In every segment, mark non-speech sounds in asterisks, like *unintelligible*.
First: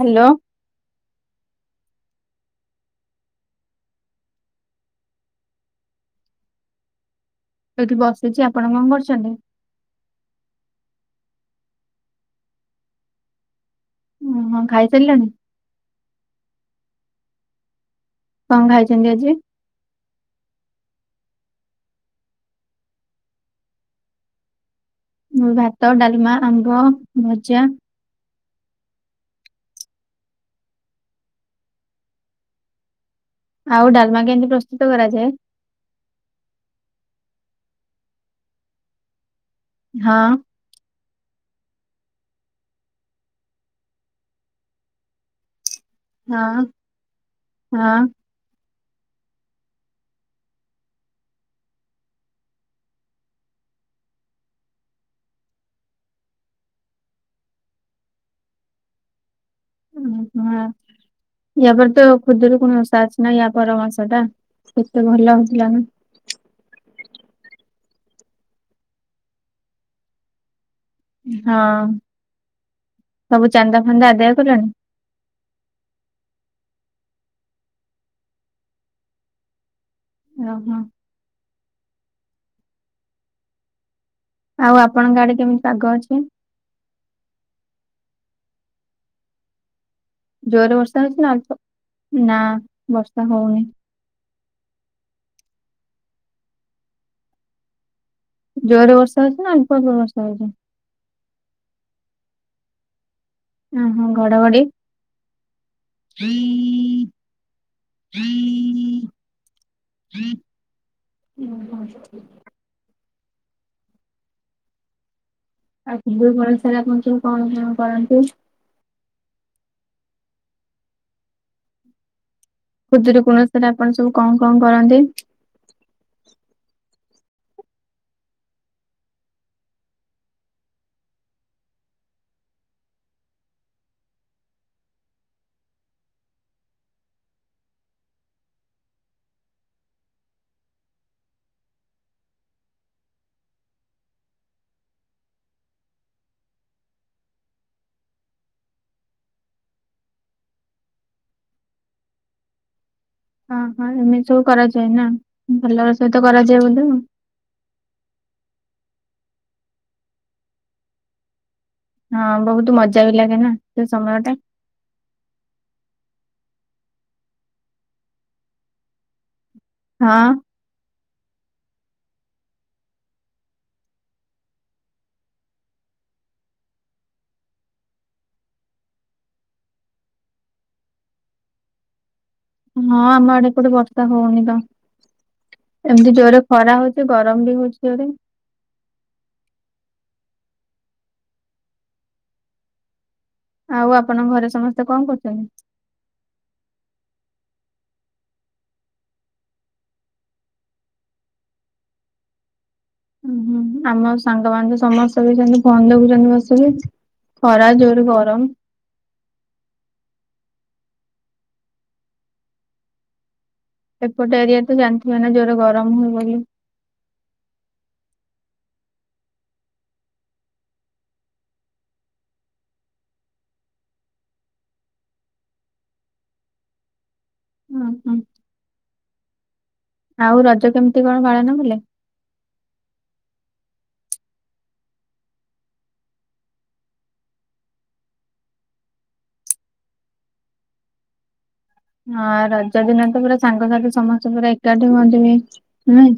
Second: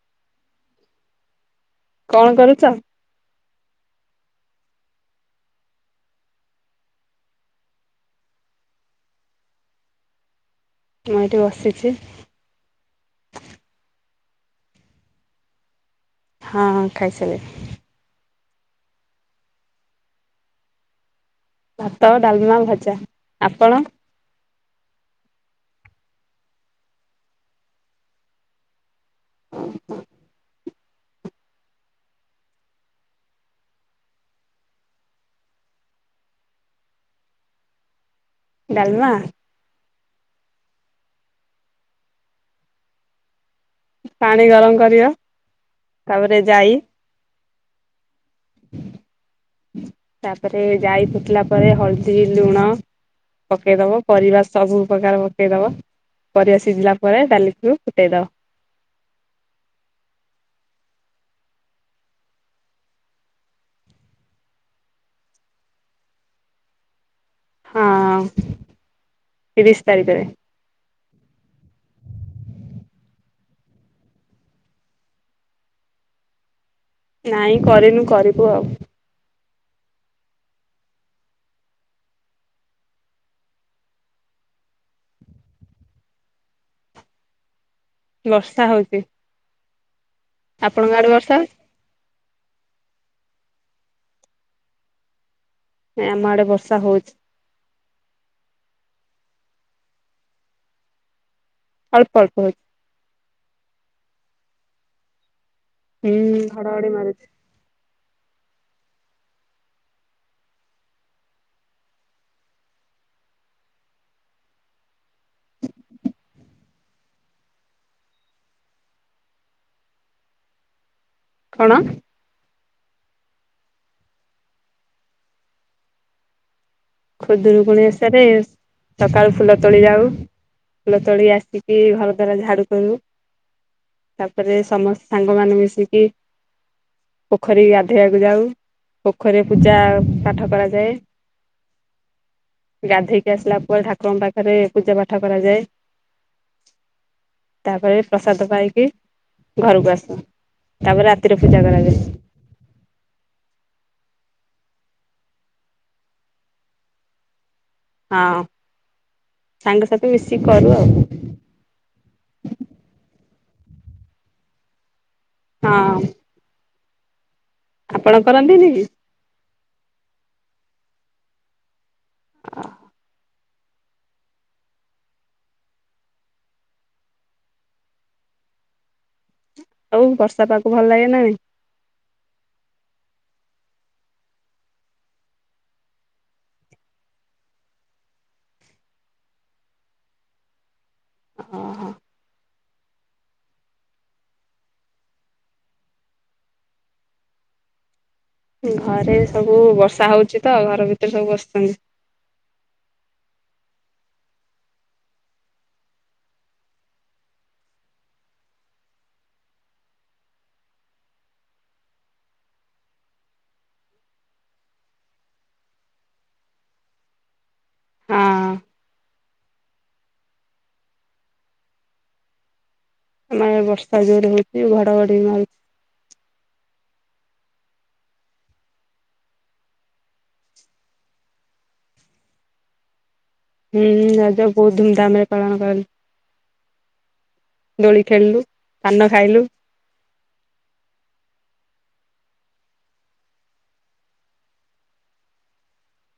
Hello. କଣ କରୁଛ? ଏଠି ବସିଚି ଆପଣ କଣ କରୁଛନ୍ତି? ମୁଁ ଏଠି ବସିଛି। ଓହୋ ଖାଇ ସାରିଲଣି? ହଁ ଖାଇ ସାଇଲିଣି। କଣ ଖାଇଚନ୍ତି ଆଜି? ଭାତ, ଡାଲମା, ଭଜା ଆପଣ? ଭାତ, ଡାଲମା, ଆମ୍ବ, ଭଜା। *inaudible* ଆଉ ଡାଲମା କେମତି ପ୍ରସ୍ତୁତ କରାଯାଏ? ଡାଲମା? ହଁ। ପାଣି ଗରମ କରିବ। ତାପରେ ହଁ ଜାଇ ହଁ। ତାପରେ ଜାଇ ଫୁଟିଲା ପରେ ହଳଦି, ଲୁଣ। ପକେଇ ଦବ, ପରିବା ସବୁ ପ୍ରକାର ପକେଇ ଦବ। ପରିବା ସିଝିଲା ପରେ ଡାଲିକୁୁ ଫୁଟେଇ ଦବ। ଓହୋ। ଇଆ ପରେ ତ ଖୁଦୁରୁକୁଣୀ ଓଷା ଅଛି ନା ଇଆ ପର ମାସଟା। କେତେ ଭଲ ଲାଗୁଥିଲା ନା। ହଁ ତିରିଶ ତାରିଖରେ। ହଁ ସବୁ ଚାନ୍ଦା ଫାନ୍ଦା ଆଦାୟ କଲଣି? ନାଇଁ କରିନୁ କରିବୁ ଆଉ। ଓହୋ। ଆଉ ଆପଣଙ୍କ ଆଡେ କେମିତି ପାଗ ଅଛି? ବର୍ଷା ହଉଚି। ଜୋରେ ବର୍ଷା ହଉଚି ନା ଅଳ୍ପ? ନା ବର୍ଷା ହଉନି। ଆମ ଆଡେ ବର୍ଷା ହଉଚି। ଜ୍ୱର୍ରେ ବର୍ଷା ହେଉଛି ନା ଅଳ୍ପ ଅଳ୍ପ ବର୍ଷା ହେଉଛି? ଅଳ୍ପ ଅଳ୍ପ ହେଉଛି। ଓ ହୋ ଘଡଘଡି? ହୁଁ ଘଡଘଡି ମାରୁଛି *inaudible* *unintelligible* କରନ୍ତି। କଣ? ହୁଦରୁ କୋଣ ସରେ ଆପଣ ସବୁ କଣ କଣ କରନ୍ତି? ଖୁଦରୁକୁୁଣି ଏସାରେ ସକାଳୁ ଫୁଲ ତୋଳି ଯାଉ, ଫୁଲ ତୋଳି ଆସିକି ଘର ଦ୍ଵାର ଝାଡୁ କରିବୁ, ତାପରେ ସମସ୍ତେ ସାଙ୍ଗ ମାନ ମିଶିକି ପୋଖରୀ ଗାଧୋଇବାକୁ ଯାଉ, ପୋଖରୀରେ ପୂଜା ପାଠ କରାଯାଏ, ଗାଧୋଇକି ଆସିଲା ପରେ ଠାକୁରଙ୍କ ପାଖରେ ପୂଜା ପାଠ କରାଯାଏ, ତାପରେ ପ୍ରସାଦ ପାଇକି ଘରକୁ ଆସି ତାପରେ ରାତିରେ ପୂଜା କରାଯାଏ। ହଁ ହଁ ଏମିତି ସବୁ କରାଯାଏ ନା ଭଲ ସହିତ କରାଯାଏ ବୋଧେ ଆଉ, ହଁ ସାଙ୍ଗସଥି ମିଶିକି କରୁ ଆଉ ହଁ ବହୁତ ମଜା ବି ଲାଗେ ନା ସେ ସମୟ ଟା ହଁ ଆପଣ କରନ୍ତିନି କି? ହଁ ଓ ଆଉ ବର୍ଷା ପାଗ୍କୁ ଭଲ ଲାଗେ ନା ନାଇ ହଁ ଆମ ଆଡେ କୁଟେ ବର୍ଷା ହଉନି ତ ଏମତି ଜୋରେ ଖରା ହଉଛି ଗରମ ବି ହଉଛି ଜୋରେ ଓ ହୋ ଆଉ ଆପଣଙ୍କ ଘରେ ସମସ୍ତେ କଣ କରୁଛନ୍ତି? ଘରେ ସବୁ ବର୍ଷା ହଉଛି ତ ଘର ଭିତରେ ସବୁ ବସ୍ଚନ୍ତି। ହଁ ହୁଁ ଆମ ସାଙ୍ଗମାନୋନ ତ ସମସ୍ତେ ବିଛନ୍ତି ଫୋନ ଦେଖୁଛନ୍ତି ବସିକି ଖରା ଜୋର ଗରମ ଏପଟ ଏରିଆ ତ ଜାଣିଥିବେ ନା ଜୋରେ ଗରମ ହୁଏ ବୋଲି ହଁ ଆମ ବର୍ଷା ଯୋଉରେ ହଉଛି ଘଡଘଡି ମାରୁଛି ହଁ ହଁ। ଆଉ ରଜ କେମିତି କଣ ପାଳନ ବଲେ? ହୁଁ ହୁଁ ରଜ ବହୁତ ଧୁମଧାମ ରେ ପାଳନ କର ଦୋଳି ଖେଳିଲୁ, ପାନ ଖାଇଲୁ, ହଁ ରଜ ଦିନ ତ ପୁରା ସାଙ୍ଗସାଥି ସମସ୍ତେ ପୁରା ଏକାଠି ହଉଥିବେ ନେଇ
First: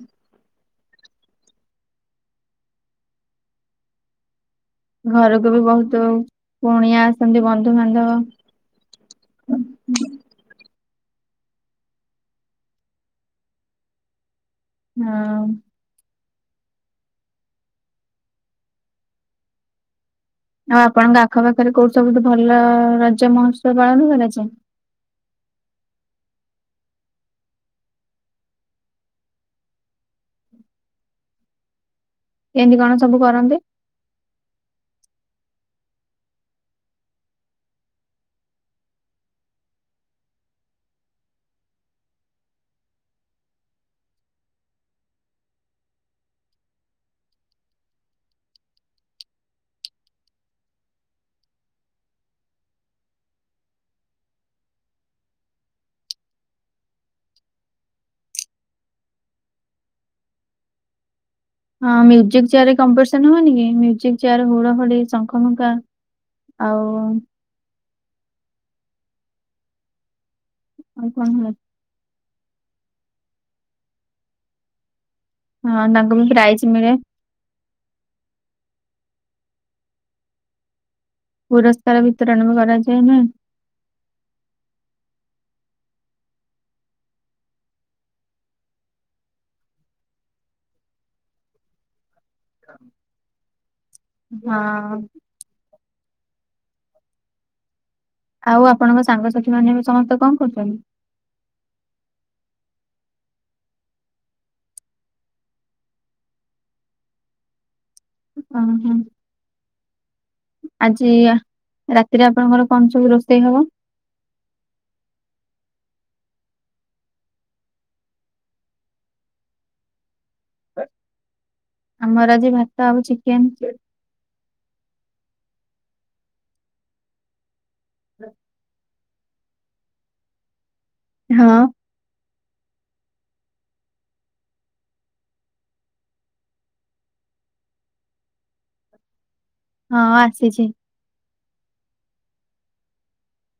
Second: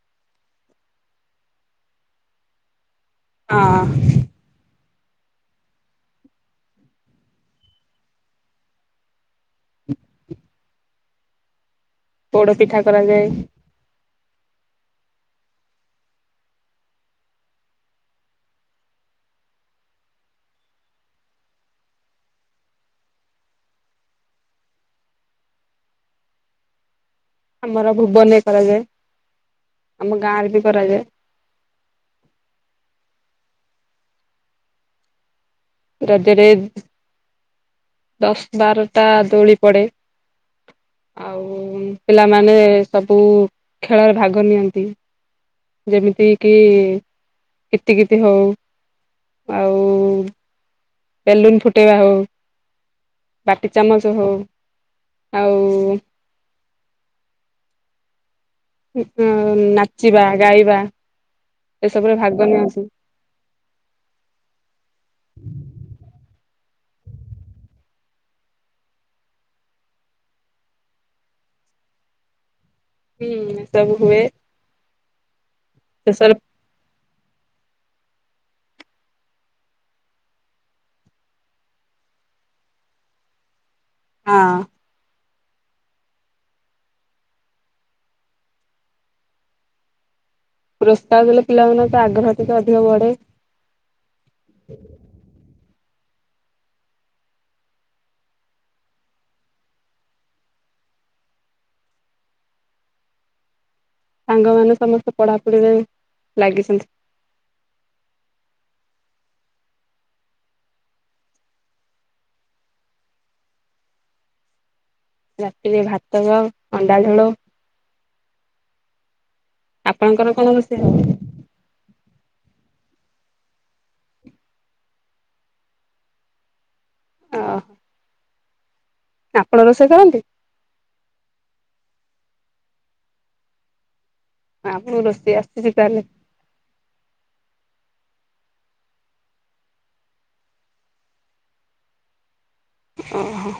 ହଁ ଘରକୁ ବି ବହୁତ କୁଣିଆ ଆସନ୍ତି ବନ୍ଧୁବାନ୍ଧବ ହଁ ପୋଡ ପିଠା କରାଯାଏ। ହଁ ଆଉ ଆପଣଙ୍କ ଆଖ ପାାଖରେ କୋଉ ସବୁୁ ଭଲ ରଜ ମହୋତ୍ସବ ପାଳନ କରାଯାଏ? ଆମର ଭୁବନ କରାଯାଏ ଆମ ଗାଁ ରେ ବି କରାଯାଏ କେମିତି କଣ ସବୁ କରନ୍ତି? ରଜରେ ଦଶ ବାରଟା ଦୋଳି ପଡେ। ଆଉ ପିଲାମାନେ ସବୁ ଖେଳରେ ଭାଗ ନିଅନ୍ତି। ଯେମିତି କି କିତିକିତି ହଉ ଆଉ ବେଲୁନ ଫୁଟେଇବା ହଉ। ବାଟି ଚାମଚ ହଉ ଆଉ। ଗୀତ ନାଚିବା ଗାଇବା। ହଁ ଏସବୁରେ ମ୍ୟୁଜିକ ଭାଗ ଚେୟାର ରେ ନିଅନ୍ତି କମ୍ପିଡିସନ ହୁଏନି କି ମ୍ୟୁଜିକ୍ ଚେୟାର ଘୁରା ଘୁରି ଶଙ୍ଖ ଫୁଙ୍କା। ଆଉ। ଆଉ କଣ ହୁଏ? ତି ସବୁ ହୁଏ। ହଁ ତାଙ୍କୁ ବି ଶେଷରେ ପ୍ରାଇଜ ମିଳେ। ପୁରସ୍କାର ବିିତରଣ ବି କରାଯାଏ ନା। ହଁ। ପୁରସ୍କାର ଦେଲେ ପିଲାମାନେ ତ ଆଗ୍ରହ କି କାଦୁଅ ଇଆଡେ। ହଁ ଆଉ ଆପଣଙ୍କ ସାଙ୍ଗସାଥି ମାନେ ଏବେ ସମସ୍ତେ କଣ କରୁଛନ୍ତି? ସାଙ୍ଗମାନେ ସମସ୍ତେ ପଢ଼ାପଢିରେ ଲାଗିଛନ୍ତି। ଅ ହଁ। ଆଜି ରାତିରେ ଆପଣଙ୍କର କଣ ସବୁ ରୋଷେଇ ହବ? ରାତିରେ ଭାତ ଗ ଅଣ୍ଡା ଝୋଳ। ଆପଣଙ୍କର କଣ ରୋଷେଇ ହବ? ଆମର ଆଜି ଭାତ ଆଉ ଚିକେନ। ଓହୋ। ହ ଆପଣ ରୋଷେଇ କରନ୍ତି? ହଁ। ଆଉ ରୋଷେଇ ଆସୁଛି ତାହେଲେ। ହଁ ଆସିଛି। ଓହୋ।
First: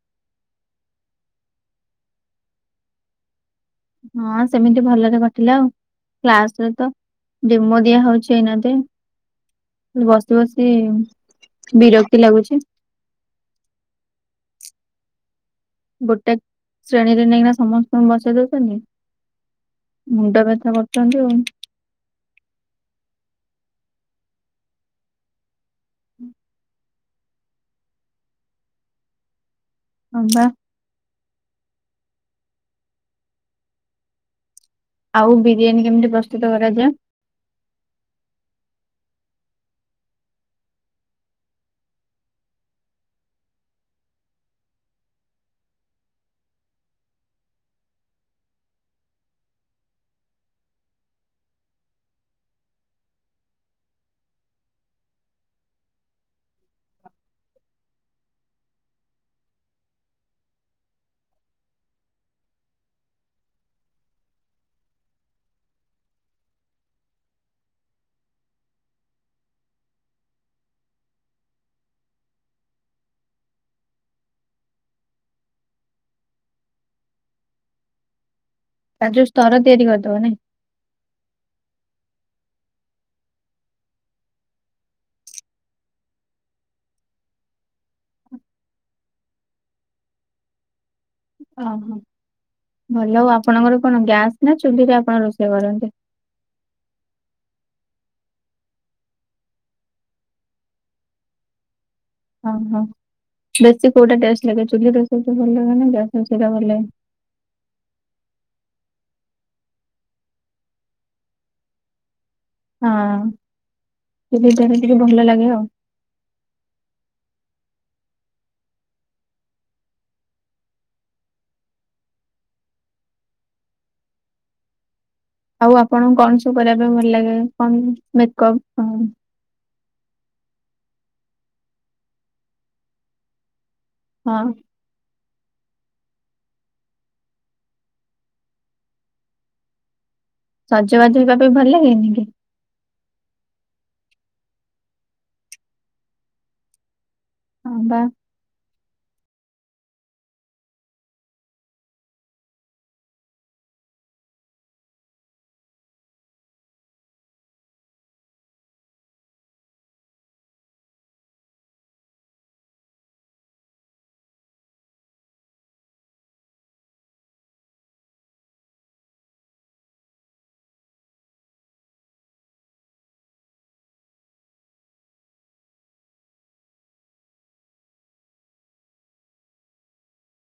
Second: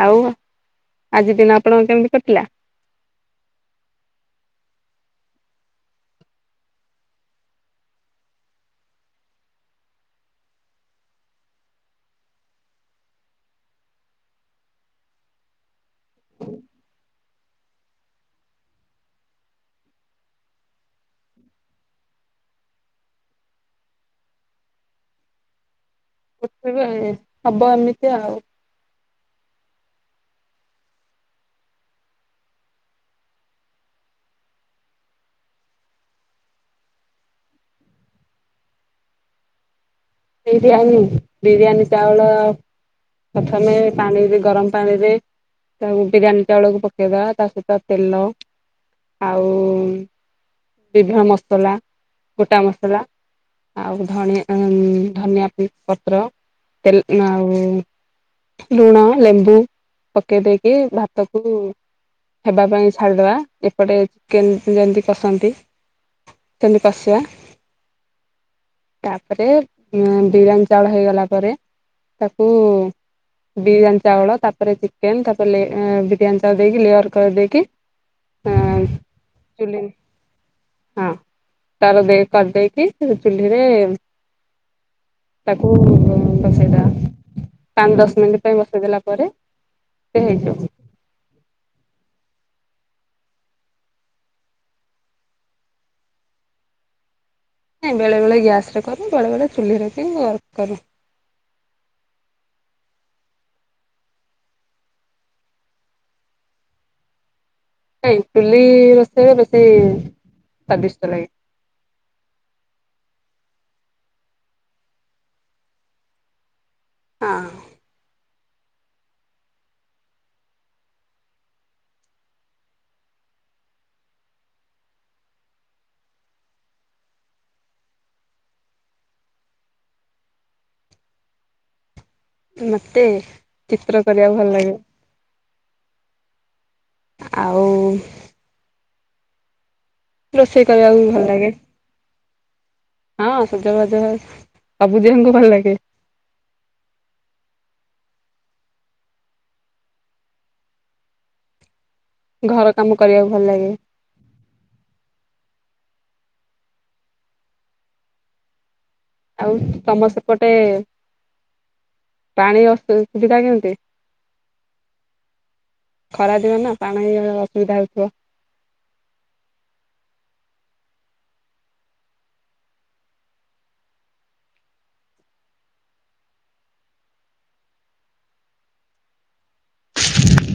ଆଉ ଆଜି ଦିନ ଆପଣଙ୍କ କେମିତି କଟିଲା? ହଁ ସେମିତି ଭଲରେ କଟିଲା ଆଉ କ୍ଲାସରେ ତ ଡେମୋ ଦିଆ ହଉଛି ଏଇନା ତ। ବସି ବସି ବିରକ୍ତି ଲାଗୁଛି। ଗୋଟେ ଶ୍ରେଣୀରେ ନେଇକିନା ସମସ୍ତଙ୍କୁ ବସେଇ ଦଉଛନ୍ତି। ମୁଣ୍ଡ ବ୍ୟଥା କରୁଛନ୍ତି ଆଉ। ଅରୁଆ ହୁଏ ହବ ଏମିତି ଆଉ। ହଁ ବା। ଆଉ ବିରିୟାନୀ କେମିତି ପ୍ରସ୍ତୁତ କରାଯାଏ? ବିରିୟାନୀ ବିରିୟାନୀ ଚାଉଳ। ପ୍ରଥମେ ପାଣିରେ ଗରମ ପାଣିରେ। ତାକୁ ବିରିୟାନୀ ଚାଉଳକୁ ପକେଇଦବା ତା ସହିତ ତେଲ ଆଉ। ବିଭିନ୍ନ ମସଲା ଗୋଟା ମସଲା ଆଉ ଧଣିଆ ଉଁ। ଧନିଆ ପୋଇ ପତ୍ର ତେଲ ଆଉ। ଲୁଣ ଲେମ୍ବୁ ପକେଇ ଦେଇକି ଭାତକୁ। ହେବା ପାଇଁ ଛାଡିଦବା ଏପଟେ ଚିକେନ ଯେମିତି କସନ୍ତି। ସେମିତି କଶିବା ତାପରେ। ଉଁ ବିରୀୟାନି ଚାଉଳ ହେଇଗଲା ପରେ ତାକୁ ବିରିୟାନି ଚାଉଳ ତାପରେ ଚିକେନ ତାପଲେ ଏ ବିରିୟାନି ଚାଉଳ ଦେଇକି ଲେୟାର କରିଦେଇକି ଁ ତାର ଯୋଉ ସ୍ତର ଚୁଲି ତିଆରି କରିଦବ ନାଇ। ହଁ ତାର କରିଦେଇକି ସେ ଯୋଉ ଚୁଲିରେ। *inaudible* ତାକୁ ବସେଇଦବା ପାଞ୍ଚ ଦଶ ମିନିଟ ପାଇଁ ବସେଇଦଲା ପରେ ହେଇଯିବ *unintelligible* ଅ ହଁ ଭଲ ହଉ ଆପଣଙ୍କର କଣ ଗ୍ୟାସ ନା ଚୁଲିରେ ଆପଣ ରୋଷେଇ କରନ୍ତି ନା ବେଳେ ବେଳେ ଗ୍ୟାସ ରେ କରୁ ବେଳେ ବେଳେ ଚୁଲିରେ କି କରେ ହଁ ହଁ ବେଶୀ କୋଉଟା ଲ ଚ ରେଇ ଭଲ ରେଇ ଭଲ ଲେ *unintelligible* ନାଇଁ ଚୁଲି ରୋଷେଇରେ ବେଶୀ ସ୍ଵାଦିଷ୍ଟ ଲାଗେ ହଁ ଚୁଲିରେ ଟିକେ ଭଲ ଲାଗେ ଆଉ ହଁ ଆଉ ଆପଣଙ୍କୁ କଣ ସବୁ କରିବା ପାଇଁ ଭଲ ଲାଗେ କଣ ମେକପ ମତେ ଚିତ୍ର କରିବା ହଁ ଭଲ ଲାଗେ ଆଉ ରୋଷେଇ କରିବାକୁ ବି ସଜବାଜ ହେବା ଲାଗେ। ପାଇଁ ଭଲ ଲାଗେନି କି ହଁ ସଜବାଜ ହେବାକୁ ସବୁ ଝିଅଙ୍କୁ ଭଲ ଲାଗେ ହଁ ବା ଘର କାମ କରିବାକୁ ଭଲ ଲାଗେ ଆଉ ତମ ସେପଟେ ପାଣି ଅସୁ ଅସୁବିଧା କେମିତି ଖରା ଯିବ ନା ପାଣି ଅସୁବିଧା ହେଉଥିବ ଆ *inaudible*